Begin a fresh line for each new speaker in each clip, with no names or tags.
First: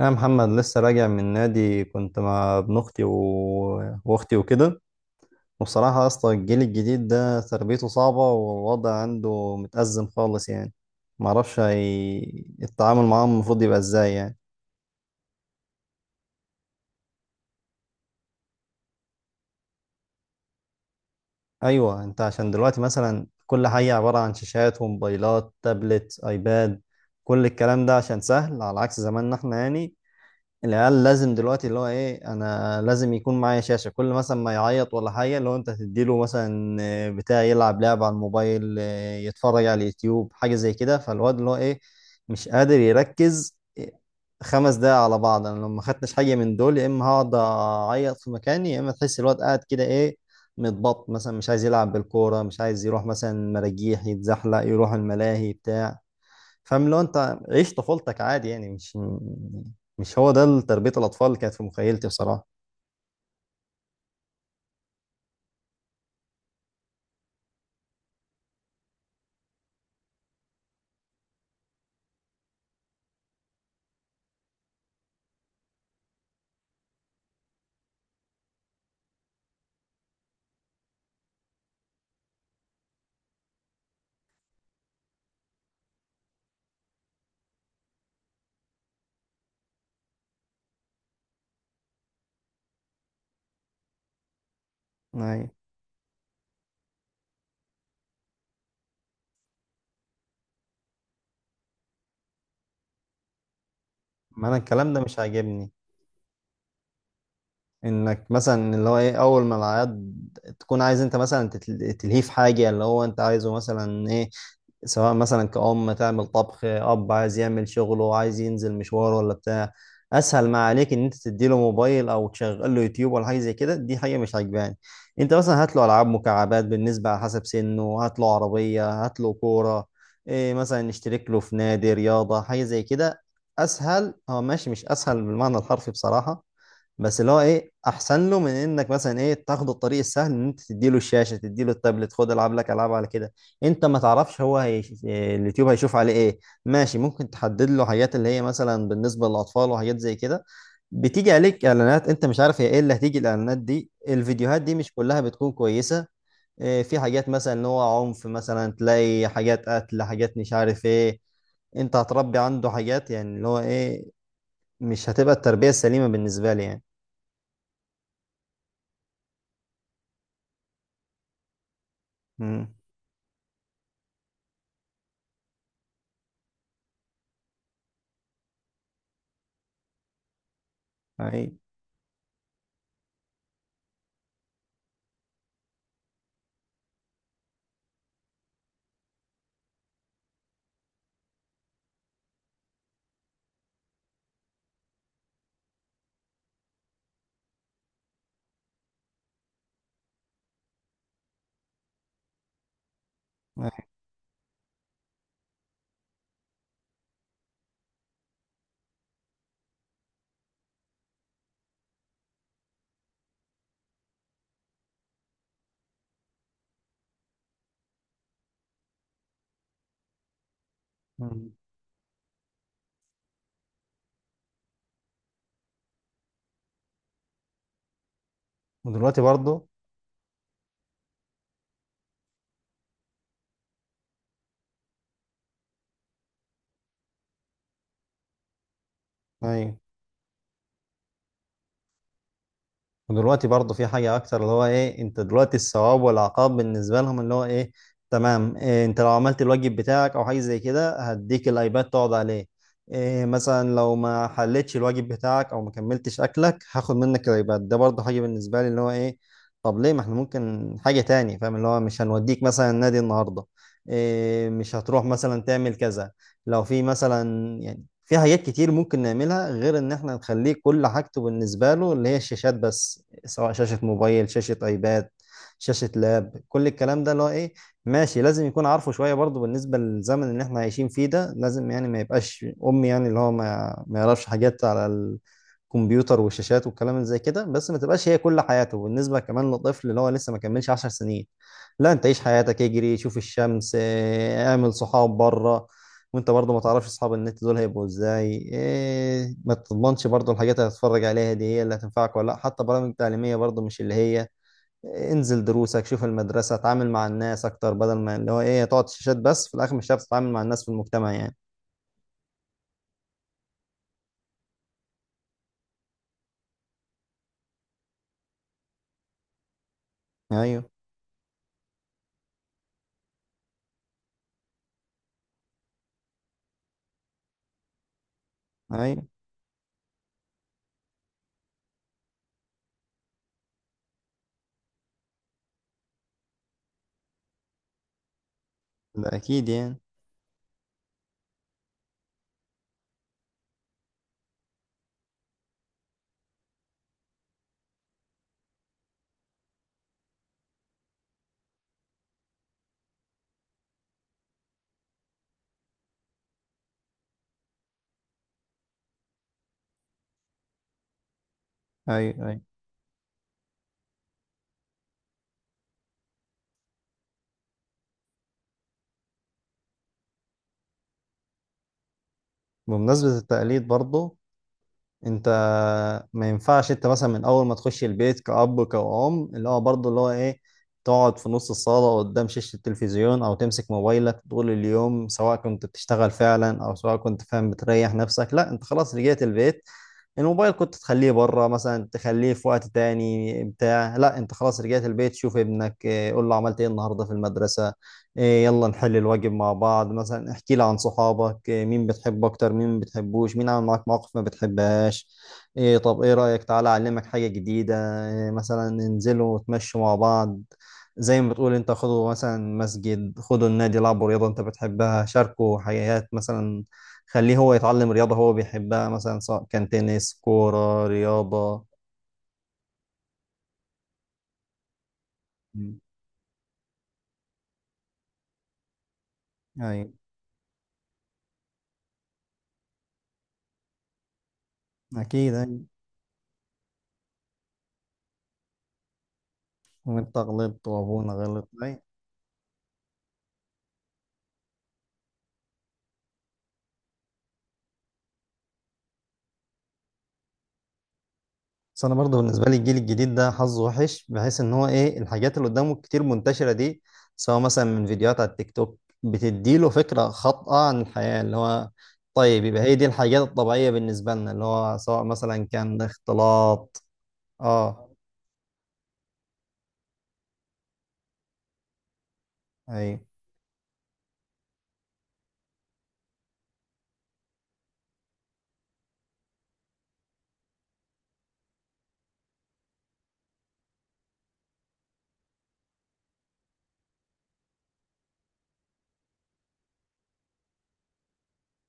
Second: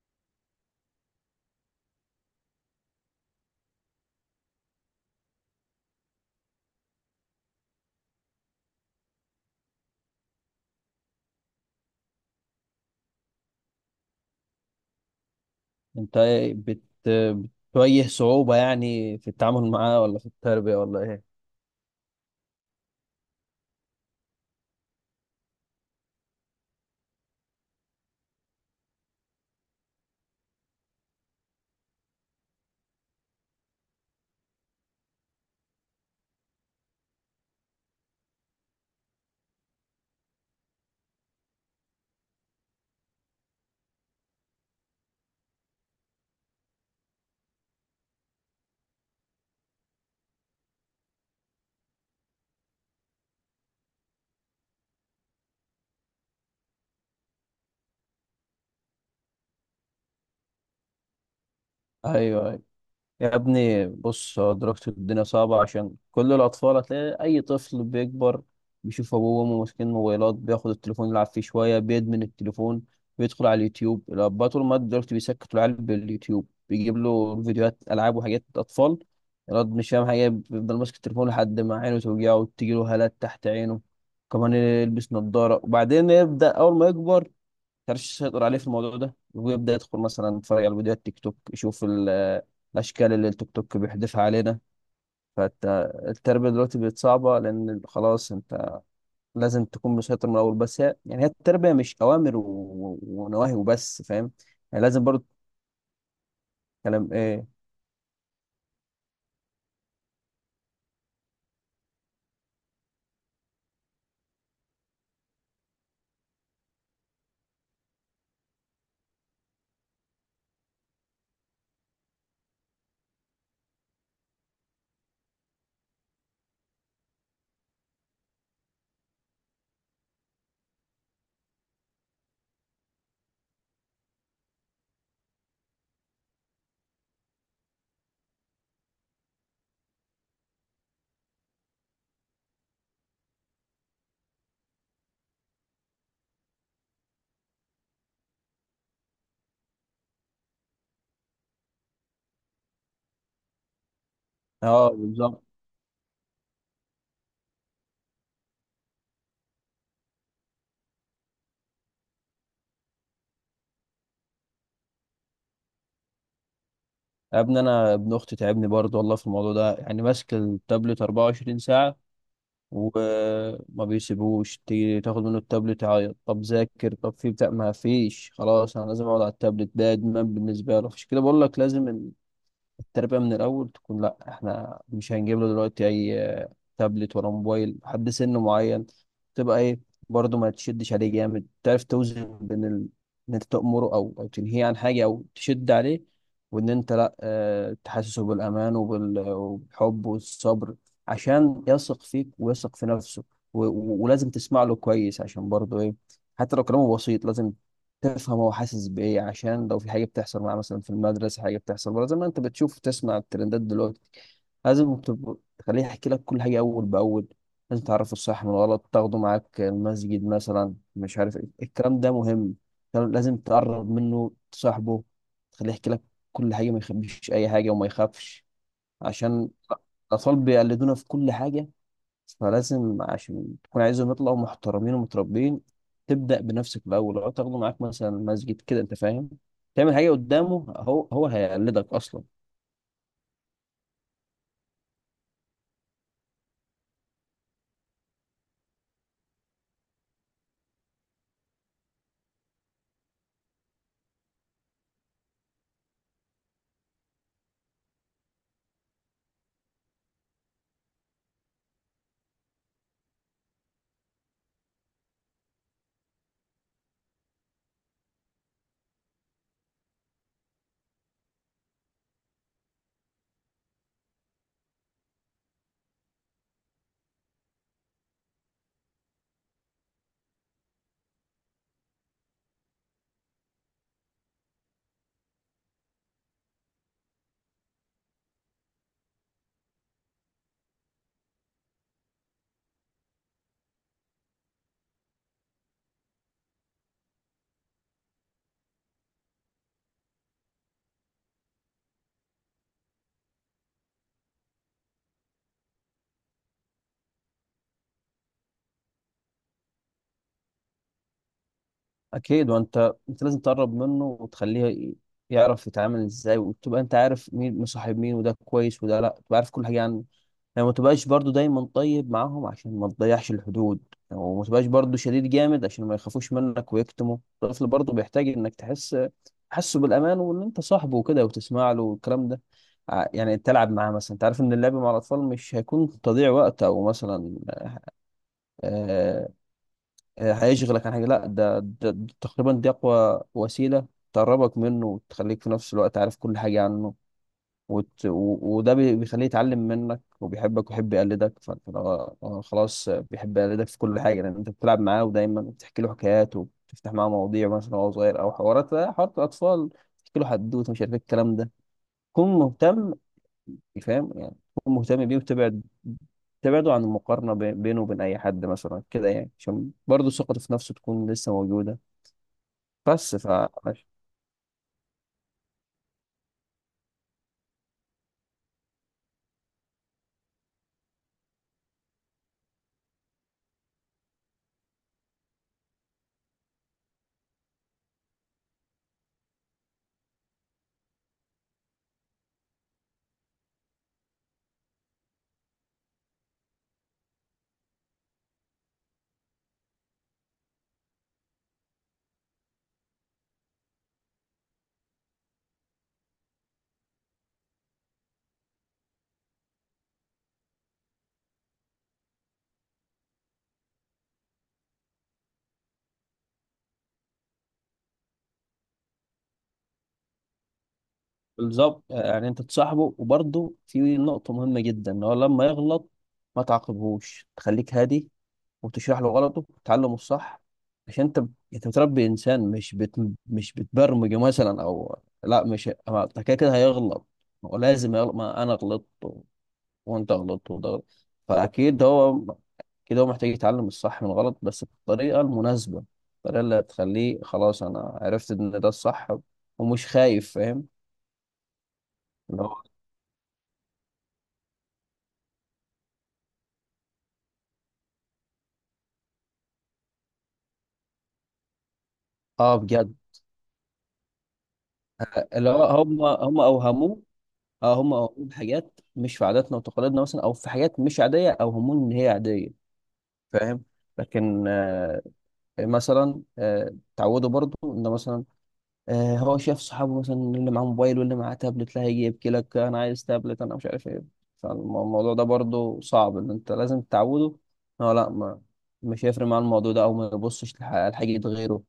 يا محمد، لسه راجع من نادي. كنت مع ابن اختي واختي وكده. وبصراحة اصلا الجيل الجديد ده تربيته صعبة، والوضع عنده متأزم خالص يعني. معرفش التعامل معاهم المفروض يبقى ازاي يعني.
انت بتواجه صعوبة يعني في التعامل معاه، ولا في التربية ولا ايه؟
ايوه، انت عشان دلوقتي مثلا كل حاجة عبارة عن شاشات وموبايلات، تابلت، ايباد، كل الكلام ده عشان سهل، على عكس زماننا احنا يعني. العيال لازم دلوقتي اللي هو ايه، انا لازم يكون معايا شاشة كل مثلا ما يعيط ولا حاجة، اللي هو انت تديله مثلا آه، بتاع يلعب لعبة على الموبايل، آه، يتفرج على اليوتيوب، حاجة زي كده. فالواد اللي هو ايه، مش قادر يركز 5 دقايق على بعض. انا لو ما خدتش حاجة من دول، يا اما هقعد اعيط في مكاني، يا اما تحس الواد قاعد كده ايه، متبط مثلا، مش عايز يلعب بالكورة، مش عايز يروح مثلا مراجيح يتزحلق، يروح الملاهي بتاع. فاهم؟ لو انت عيش طفولتك عادي يعني، مش مش هو ده تربية الأطفال اللي كانت في مخيلتي بصراحة.
ايوه، يا ابني بص، هو دلوقتي الدنيا صعبة عشان كل الأطفال. هتلاقي أي طفل بيكبر بيشوف أبوه وأمه ماسكين موبايلات، بياخد التليفون يلعب فيه شوية، بيدمن التليفون، بيدخل على اليوتيوب. الأباء طول ما دلوقتي بيسكتوا العيال باليوتيوب، بيجيب له فيديوهات ألعاب وحاجات أطفال، الواد مش فاهم حاجة، بيفضل ماسك التليفون لحد ما عينه توجعه وتجيله هالات تحت عينه، كمان يلبس نظارة. وبعدين يبدأ أول ما يكبر، كانش يسيطر عليه في الموضوع ده، ويبدأ يدخل مثلا يتفرج على فيديوهات تيك توك، يشوف الأشكال اللي التيك توك بيحذفها علينا.
أي.
فالتربية دلوقتي بقت صعبة، لأن خلاص أنت لازم تكون مسيطر من الأول. بس هي يعني هي التربية مش أوامر ونواهي وبس، فاهم؟
ما أنا
يعني
الكلام ده
لازم
مش
برضو.
عاجبني.
كلام إيه؟
إنك مثلا اللي هو إيه، أول ما العياد تكون عايز أنت مثلا تلهيه في حاجة اللي هو أنت عايزه، مثلا إيه، سواء مثلا كأم تعمل طبخ، أب عايز يعمل شغله، عايز ينزل مشوار ولا بتاع. أسهل ما عليك إن أنت تديله موبايل أو تشغل له يوتيوب ولا حاجة زي كده. دي حاجة مش عاجباني. أنت مثلا هات له ألعاب مكعبات بالنسبة على حسب سنه، هات له عربية، هات له كورة، إيه مثلا نشترك له في نادي رياضة، حاجة زي كده. أسهل هو ماشي، مش أسهل بالمعنى الحرفي بصراحة، بس اللي هو ايه، احسن له من انك مثلا ايه، تاخد الطريق السهل ان انت تديله الشاشه، تديله التابلت، خد العب لك العاب على كده. انت ما تعرفش هو إيه اليوتيوب هيشوف عليه ايه. ماشي ممكن تحدد له حاجات اللي هي مثلا بالنسبه للاطفال وحاجات زي كده، بتيجي عليك اعلانات، انت مش عارف هي ايه اللي هتيجي، الاعلانات دي الفيديوهات دي
أه،
مش كلها
بالظبط.
بتكون كويسه. إيه، في حاجات مثلا ان هو عنف، مثلا تلاقي حاجات قتل، حاجات مش عارف ايه. انت هتربي عنده حاجات يعني اللي هو ايه، مش هتبقى التربيه السليمه بالنسبه لي يعني.
يا ابني أنا ابن أختي تعبني برضو والله في الموضوع ده، يعني ماسك التابلت 24 ساعة،
مم.
وما بيسيبوش تيجي تاخد منه التابلت، يعيط، طب ذاكر، طب في بتاع، ما فيش، خلاص انا لازم اقعد على التابلت ده، ادمان بالنسبه له. عشان كده بقول
ايوه،
لك لازم التربية من الأول تكون لأ، إحنا مش هنجيب له دلوقتي أي تابلت ولا موبايل لحد سن معين، تبقى إيه، برضه ما تشدش عليه جامد، تعرف توزن بين إن أنت تأمره أو تنهيه عن حاجة أو تشد عليه، وإن أنت لأ، تحسسه بالأمان وبالحب والصبر، عشان يثق فيك ويثق في نفسه،
ايوه.
ولازم تسمع له كويس، عشان برضه إيه، حتى لو كلامه بسيط لازم تفهم هو حاسس بايه، عشان لو في حاجه بتحصل معاه مثلا في المدرسه، حاجه بتحصل بره زي ما انت بتشوف وتسمع الترندات دلوقتي، لازم تخليه يحكي لك كل حاجه اول باول. لازم تعرفه الصح من الغلط، تاخده معاك المسجد مثلا، مش عارف ايه،
مم.
الكلام ده مهم. كان لازم تقرب منه، تصاحبه، تخليه يحكي لك كل حاجه، ما يخبيش اي حاجه وما يخافش،
ودلوقتي
عشان
برضو،
الاطفال بيقلدونا في كل حاجه. فلازم، عشان تكون عايزهم يطلعوا محترمين ومتربين، تبدأ بنفسك الأول. لو تاخده معاك مثلا مسجد كده أنت فاهم،
ايوه،
تعمل حاجة قدامه، هو هيقلدك أصلا.
ودلوقتي برضو في حاجة أكتر اللي هو إيه، أنت دلوقتي الثواب والعقاب بالنسبة لهم اللي هو إيه، تمام، إيه أنت لو عملت الواجب بتاعك أو حاجة زي كده هديك الأيباد تقعد عليه، إيه مثلا لو ما حلتش الواجب بتاعك أو ما كملتش أكلك هاخد منك الأيباد. ده برضو حاجة بالنسبة لي اللي هو إيه، طب ليه؟ ما إحنا ممكن حاجة تاني، فاهم، اللي هو مش هنوديك مثلا النادي النهاردة، إيه مش هتروح مثلا تعمل كذا. لو في مثلا، في حاجات كتير ممكن نعملها غير ان احنا نخليه كل حاجته بالنسبة له اللي هي الشاشات بس، سواء شاشة موبايل، شاشة ايباد، شاشة لاب، كل الكلام ده اللي هو ايه. ماشي لازم يكون عارفه شوية برضه بالنسبة للزمن اللي احنا عايشين فيه ده، لازم يعني ما يبقاش امي يعني اللي هو ما يعرفش حاجات على الكمبيوتر والشاشات والكلام اللي زي كده. بس ما تبقاش هي كل حياته، بالنسبة كمان للطفل اللي هو لسه ما كملش 10 سنين. لا انت عيش حياتك، اجري، شوف الشمس، اه، اعمل صحاب بره. وانت برضه ما تعرفش اصحاب النت دول هيبقوا ازاي، إيه ما تضمنش برضه الحاجات اللي هتتفرج عليها دي هي اللي هتنفعك ولا لا، حتى برامج تعليمية برضه مش اللي هي إيه، انزل دروسك، شوف المدرسة، اتعامل مع الناس اكتر، بدل ما اللي هو ايه تقعد شاشات بس، في الاخر مش هتعرف تتعامل مع الناس في المجتمع يعني.
أكيد، وأنت لازم تقرب منه وتخليه يعرف يتعامل إزاي، وتبقى أنت عارف مين مصاحب مين، وده كويس وده لأ، تبقى عارف كل حاجة عنه،
ايوه،
يعني ما تبقاش برضو دايما طيب معاهم عشان ما تضيعش الحدود، وما تبقاش برضو شديد جامد عشان ما يخافوش منك ويكتموا. الطفل برضو بيحتاج انك تحس،
ايوه.
تحسه بالامان، وان انت صاحبه وكده، وتسمع له والكلام ده. يعني تلعب معاه مثلا، انت عارف ان اللعب مع الاطفال مش هيكون تضييع وقت، او مثلا
ده
آه،
اكيد يعني.
هيشغلك عن حاجه، لا، ده, تقريبا دي اقوى وسيله تقربك منه وتخليك في نفس الوقت عارف كل حاجه عنه. وده بيخليه يتعلم منك وبيحبك ويحب يقلدك. فلو هو خلاص بيحب يقلدك في كل حاجة، لأن أنت بتلعب معاه ودايما بتحكي له حكايات، وبتفتح معاه مواضيع مثلا وهو صغير، أو حوارات، حوارات الأطفال، تحكي له حدوتة، مش عارف إيه الكلام ده.
ايوه،
كن
ايوه.
مهتم، فاهم؟ يعني كن مهتم بيه، وتبعد، تبعده عن المقارنة بينه وبين أي حد مثلا كده، يعني عشان برضه ثقته في نفسه تكون لسه موجودة. بس
بمناسبة
ف
التقليد برضه، انت، ما ينفعش انت مثلا من اول ما تخش البيت كأب، كأم، اللي هو برضه اللي هو ايه، تقعد في نص الصالة قدام شاشة التلفزيون او تمسك موبايلك طول اليوم سواء كنت بتشتغل فعلا او سواء كنت فاهم بتريح نفسك. لا، انت خلاص رجعت البيت، الموبايل كنت تخليه بره مثلا، تخليه في وقت تاني بتاع. لا، انت خلاص رجعت البيت، شوف ابنك، اه، قول له عملت ايه النهارده في المدرسة، اه، يلا نحل الواجب مع بعض مثلا، احكي لي عن صحابك، اه، مين بتحب اكتر، مين ما بتحبوش، مين عمل معاك مواقف ما بتحبهاش، ايه طب ايه رأيك تعالى اعلمك حاجة جديدة، ايه مثلا ننزلوا وتمشوا مع بعض. زي ما بتقول انت، خدوا مثلا مسجد، خدوا النادي، لعبوا رياضة انت بتحبها، شاركوا حاجات مثلا، خليه هو يتعلم رياضة هو بيحبها مثلا، سواء كان تنس، كورة، رياضة.
بالظبط، يعني انت تصاحبه. وبرضه في نقطة مهمة جدا، ان هو لما
مم.
يغلط ما تعاقبهوش، تخليك هادي وتشرح له غلطه
أيوة.
وتعلمه الصح، عشان انت بتربي انسان، مش بتبرمجه مثلا، او
أكيد،
لا،
أيوة.
مش ما انت كده كده هيغلط، هو لازم يغلط، ما انا غلطت وانت
وأنت
غلطت
غلطت،
وده غلط،
وأبونا غلط، أيوة.
فاكيد هو كده هو محتاج يتعلم الصح من الغلط، بس بالطريقة المناسبة، الطريقة اللي هتخليه خلاص انا عرفت ان ده الصح، ومش خايف، فاهم؟
بس أنا برضه
اللي
بالنسبة لي
هو،
الجيل الجديد ده حظه وحش، بحيث إن هو إيه، الحاجات اللي قدامه كتير منتشرة دي، سواء مثلا من فيديوهات على التيك توك بتديله فكرة خاطئة عن الحياة، اللي هو طيب
اه،
يبقى هي دي
بجد.
الحاجات الطبيعية بالنسبة لنا، اللي هو سواء مثلا
اللي هو
كان
هم
اختلاط.
اوهموه، اه،
اه.
هم اوهموه بحاجات مش في عاداتنا وتقاليدنا مثلا، او في حاجات مش عاديه اوهموه ان هي عاديه،
ايوه.
فاهم. لكن آه، مثلا، آه، تعودوا برضو ان مثلا، آه، هو شاف صحابه مثلا اللي معاه موبايل واللي معاه تابلت، لا، هيجي يبكي لك، انا عايز تابلت، انا مش عارف ايه، فالموضوع ده برضو صعب، ان انت لازم تعوده. اه، لا ما مش هيفرق معاه الموضوع ده، او ما يبصش لحاجه غيره،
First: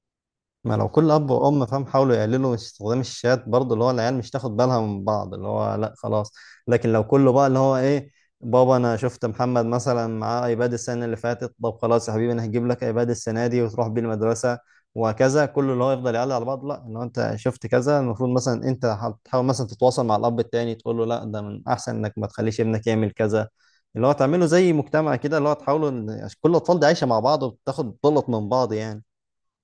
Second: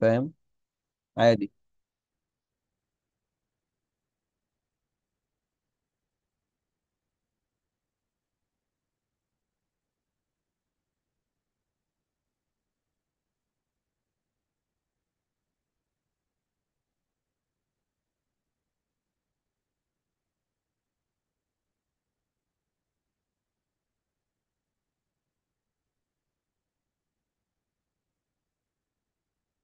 فاهم.
ما لو كل اب
عادي.
وام فاهم، حاولوا يقللوا من استخدام الشات برضه، اللي هو العيال مش تاخد بالها من بعض اللي هو لا خلاص. لكن لو كله بقى اللي هو ايه، بابا انا شفت محمد مثلا معاه ايباد السنه اللي فاتت، طب خلاص يا حبيبي انا هجيب لك ايباد السنه دي وتروح بيه المدرسه، وهكذا، كله اللي هو يفضل يعلق على بعض. لا، ان هو انت شفت كذا، المفروض مثلا انت هتحاول مثلا تتواصل مع الاب التاني تقول له لا، ده من احسن انك ما تخليش ابنك يعمل كذا، اللي هو تعمله زي مجتمع كده اللي هو تحاولوا عشان كل الاطفال دي عايشه مع بعض وبتاخد بلط من بعض يعني.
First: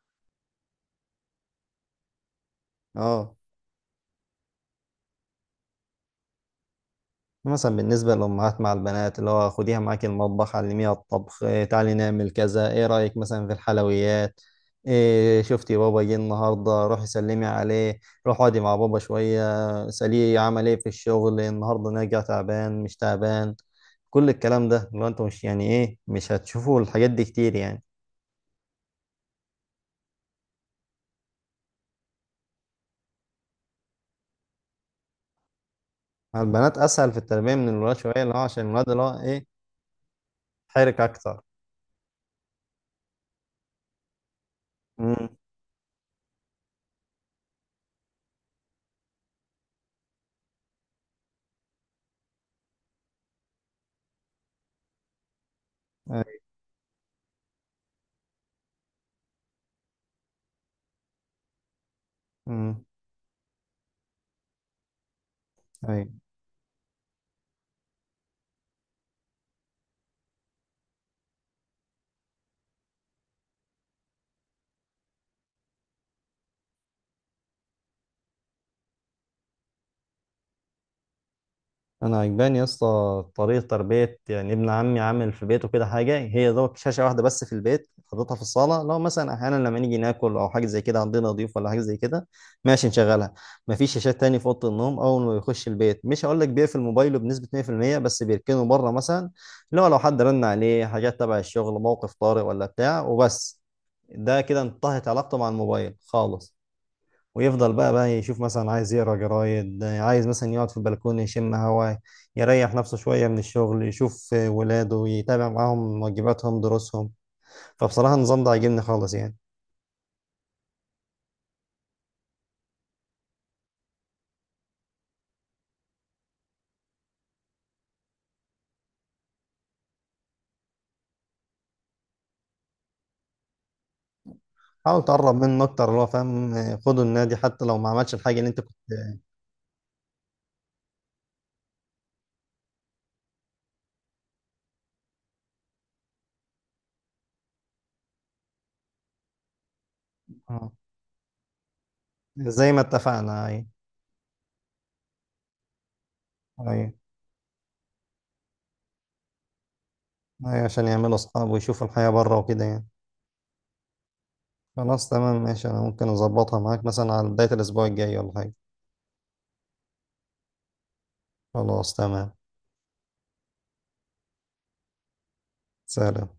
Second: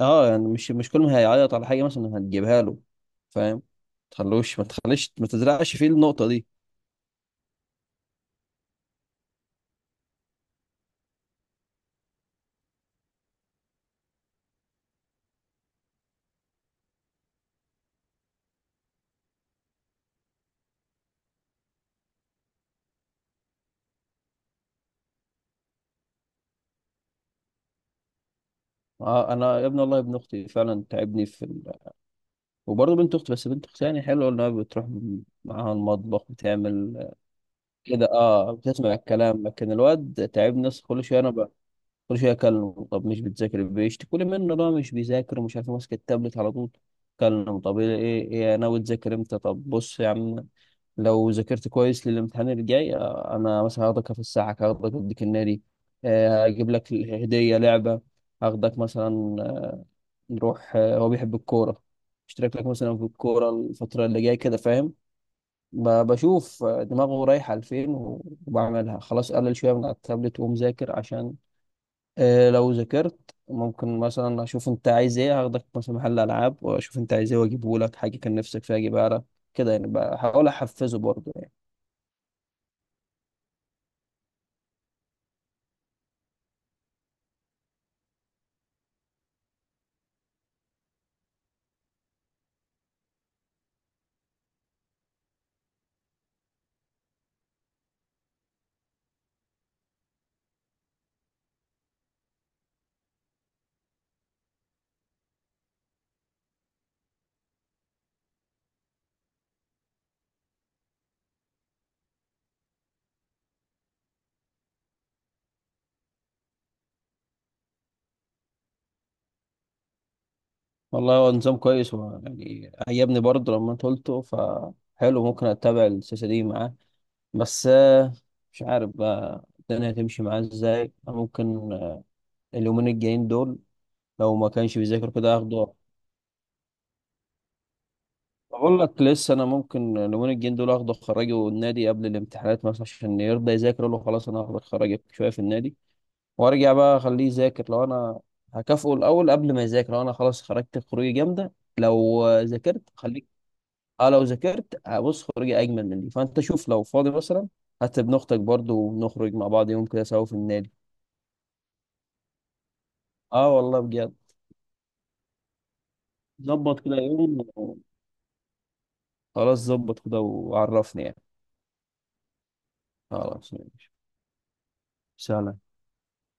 اه يعني، مش كل ما هيعيط على حاجه مثلا هتجيبها له،
اه.
فاهم. ما تخليش، ما تزرعش فيه النقطه دي.
مثلا بالنسبة للأمهات مع البنات اللي هو خديها معاكي المطبخ، علميها الطبخ، إيه تعالي نعمل كذا، إيه رأيك مثلا في الحلويات، إيه شفتي بابا جه النهاردة، روحي سلمي عليه، روحي اقعدي مع بابا شوية، سأليه عمل إيه في الشغل النهاردة، نرجع تعبان مش تعبان، كل الكلام ده اللي هو أنتوا مش يعني إيه، مش هتشوفوا الحاجات دي كتير يعني.
آه، انا يا ابني والله ابن اختي فعلا تعبني في وبرضه بنت اختي، بس بنت اختي يعني حلوه، انها بتروح معاها المطبخ،
مع البنات
بتعمل
أسهل في التربية من الولاد
كده،
شوية، اللي هو
اه،
عشان الولاد
بتسمع
اللي هو
الكلام،
إيه،
لكن الواد تعبني. بس
حرك
كل شويه
أكتر.
انا، كل شويه اكلمه، طب مش بتذاكر، بيشتكوا لي منه بقى مش
امم.
بيذاكر، ومش عارف إيه، ماسك التابلت على طول. كلمه طب ايه ايه إيه ناوي تذاكر امتى، طب بص يا عم، لو ذاكرت كويس للامتحان الجاي، آه، انا مثلا هاخدك في الساعه، هاخدك اوديك النادي، آه،
أيوه.
هجيب لك هديه لعبه، هاخدك مثلا، آه، نروح، آه، هو بيحب الكوره، اشترك لك
أمم.
مثلا في الكوره الفتره اللي جايه كده، فاهم.
أيوه.
بشوف، آه، دماغه رايحه لفين، وبعملها. خلاص قلل شويه من على التابلت، ومذاكر، عشان آه، لو ذاكرت ممكن مثلا اشوف انت عايز ايه، هاخدك مثلا محل العاب، واشوف انت عايز ايه، واجيبه لك، حاجه كان نفسك فيها اجيبها لك كده، يعني بحاول احفزه برضه، يعني.
انا عجباني يا اسطى طريقه تربيه، يعني ابن عمي عامل في بيته كده حاجه، هي دوت شاشه واحده بس في البيت، حاططها في الصاله، لو مثلا احيانا لما نيجي ناكل او حاجه زي كده، عندنا ضيوف ولا حاجه زي كده، ماشي نشغلها. مفيش شاشات تاني في اوضه النوم. اول ما يخش البيت، مش هقول لك بيقفل موبايله بنسبه 100%، بس بيركنه بره مثلا، اللي هو لو حد رن عليه حاجات تبع الشغل، موقف طارئ ولا بتاع، وبس، ده كده انتهت علاقته مع الموبايل خالص. ويفضل بقى يشوف مثلا، عايز يقرا جرايد، عايز مثلا يقعد في البلكونه يشم هوا، يريح نفسه شويه من الشغل، يشوف ولاده، يتابع معاهم واجباتهم دروسهم. فبصراحه النظام ده عاجبني خالص يعني.
والله هو نظام كويس، هو يعني عجبني برضه لما انت قلته، فحلو، ممكن اتبع السياسه دي معاه، بس آه، مش عارف بقى الدنيا هتمشي معاه ازاي، ممكن، آه، اليومين الجايين دول، لو ما كانش
حاول
بيذاكر
تقرب
كده
منه
اخده.
اكتر اللي هو فاهم، خده النادي حتى لو ما عملش الحاجه اللي انت
بقول
كنت.
لك لسه انا ممكن اليومين الجايين دول اخده خراجي والنادي قبل الامتحانات مثلا، عشان يرضى يذاكر، أقول له خلاص انا هاخد خراجي شويه في النادي، وارجع بقى اخليه يذاكر، لو انا هكافئه الاول قبل ما يذاكر، لو انا خلاص
آه.
خرجت خروجي جامده، لو
زي ما
ذاكرت خليك،
اتفقنا. اي.
اه، لو ذاكرت هبص خروجي اجمل من دي، فانت شوف لو
اي.
فاضي مثلا، حتى ابن اختك برضه، ونخرج مع بعض يوم كده سوا في
اي،
النادي.
عشان يعملوا اصحاب ويشوفوا الحياه بره وكده يعني.
اه والله بجد.
خلاص تمام، ماشي، انا ممكن اظبطها
ظبط
معاك
كده
مثلا على
يوم
بدايه
و-
الاسبوع الجاي ولا حاجه.
خلاص، ظبط كده وعرفني يعني.
خلاص تمام.
خلاص ماشي، سلام.
سلام.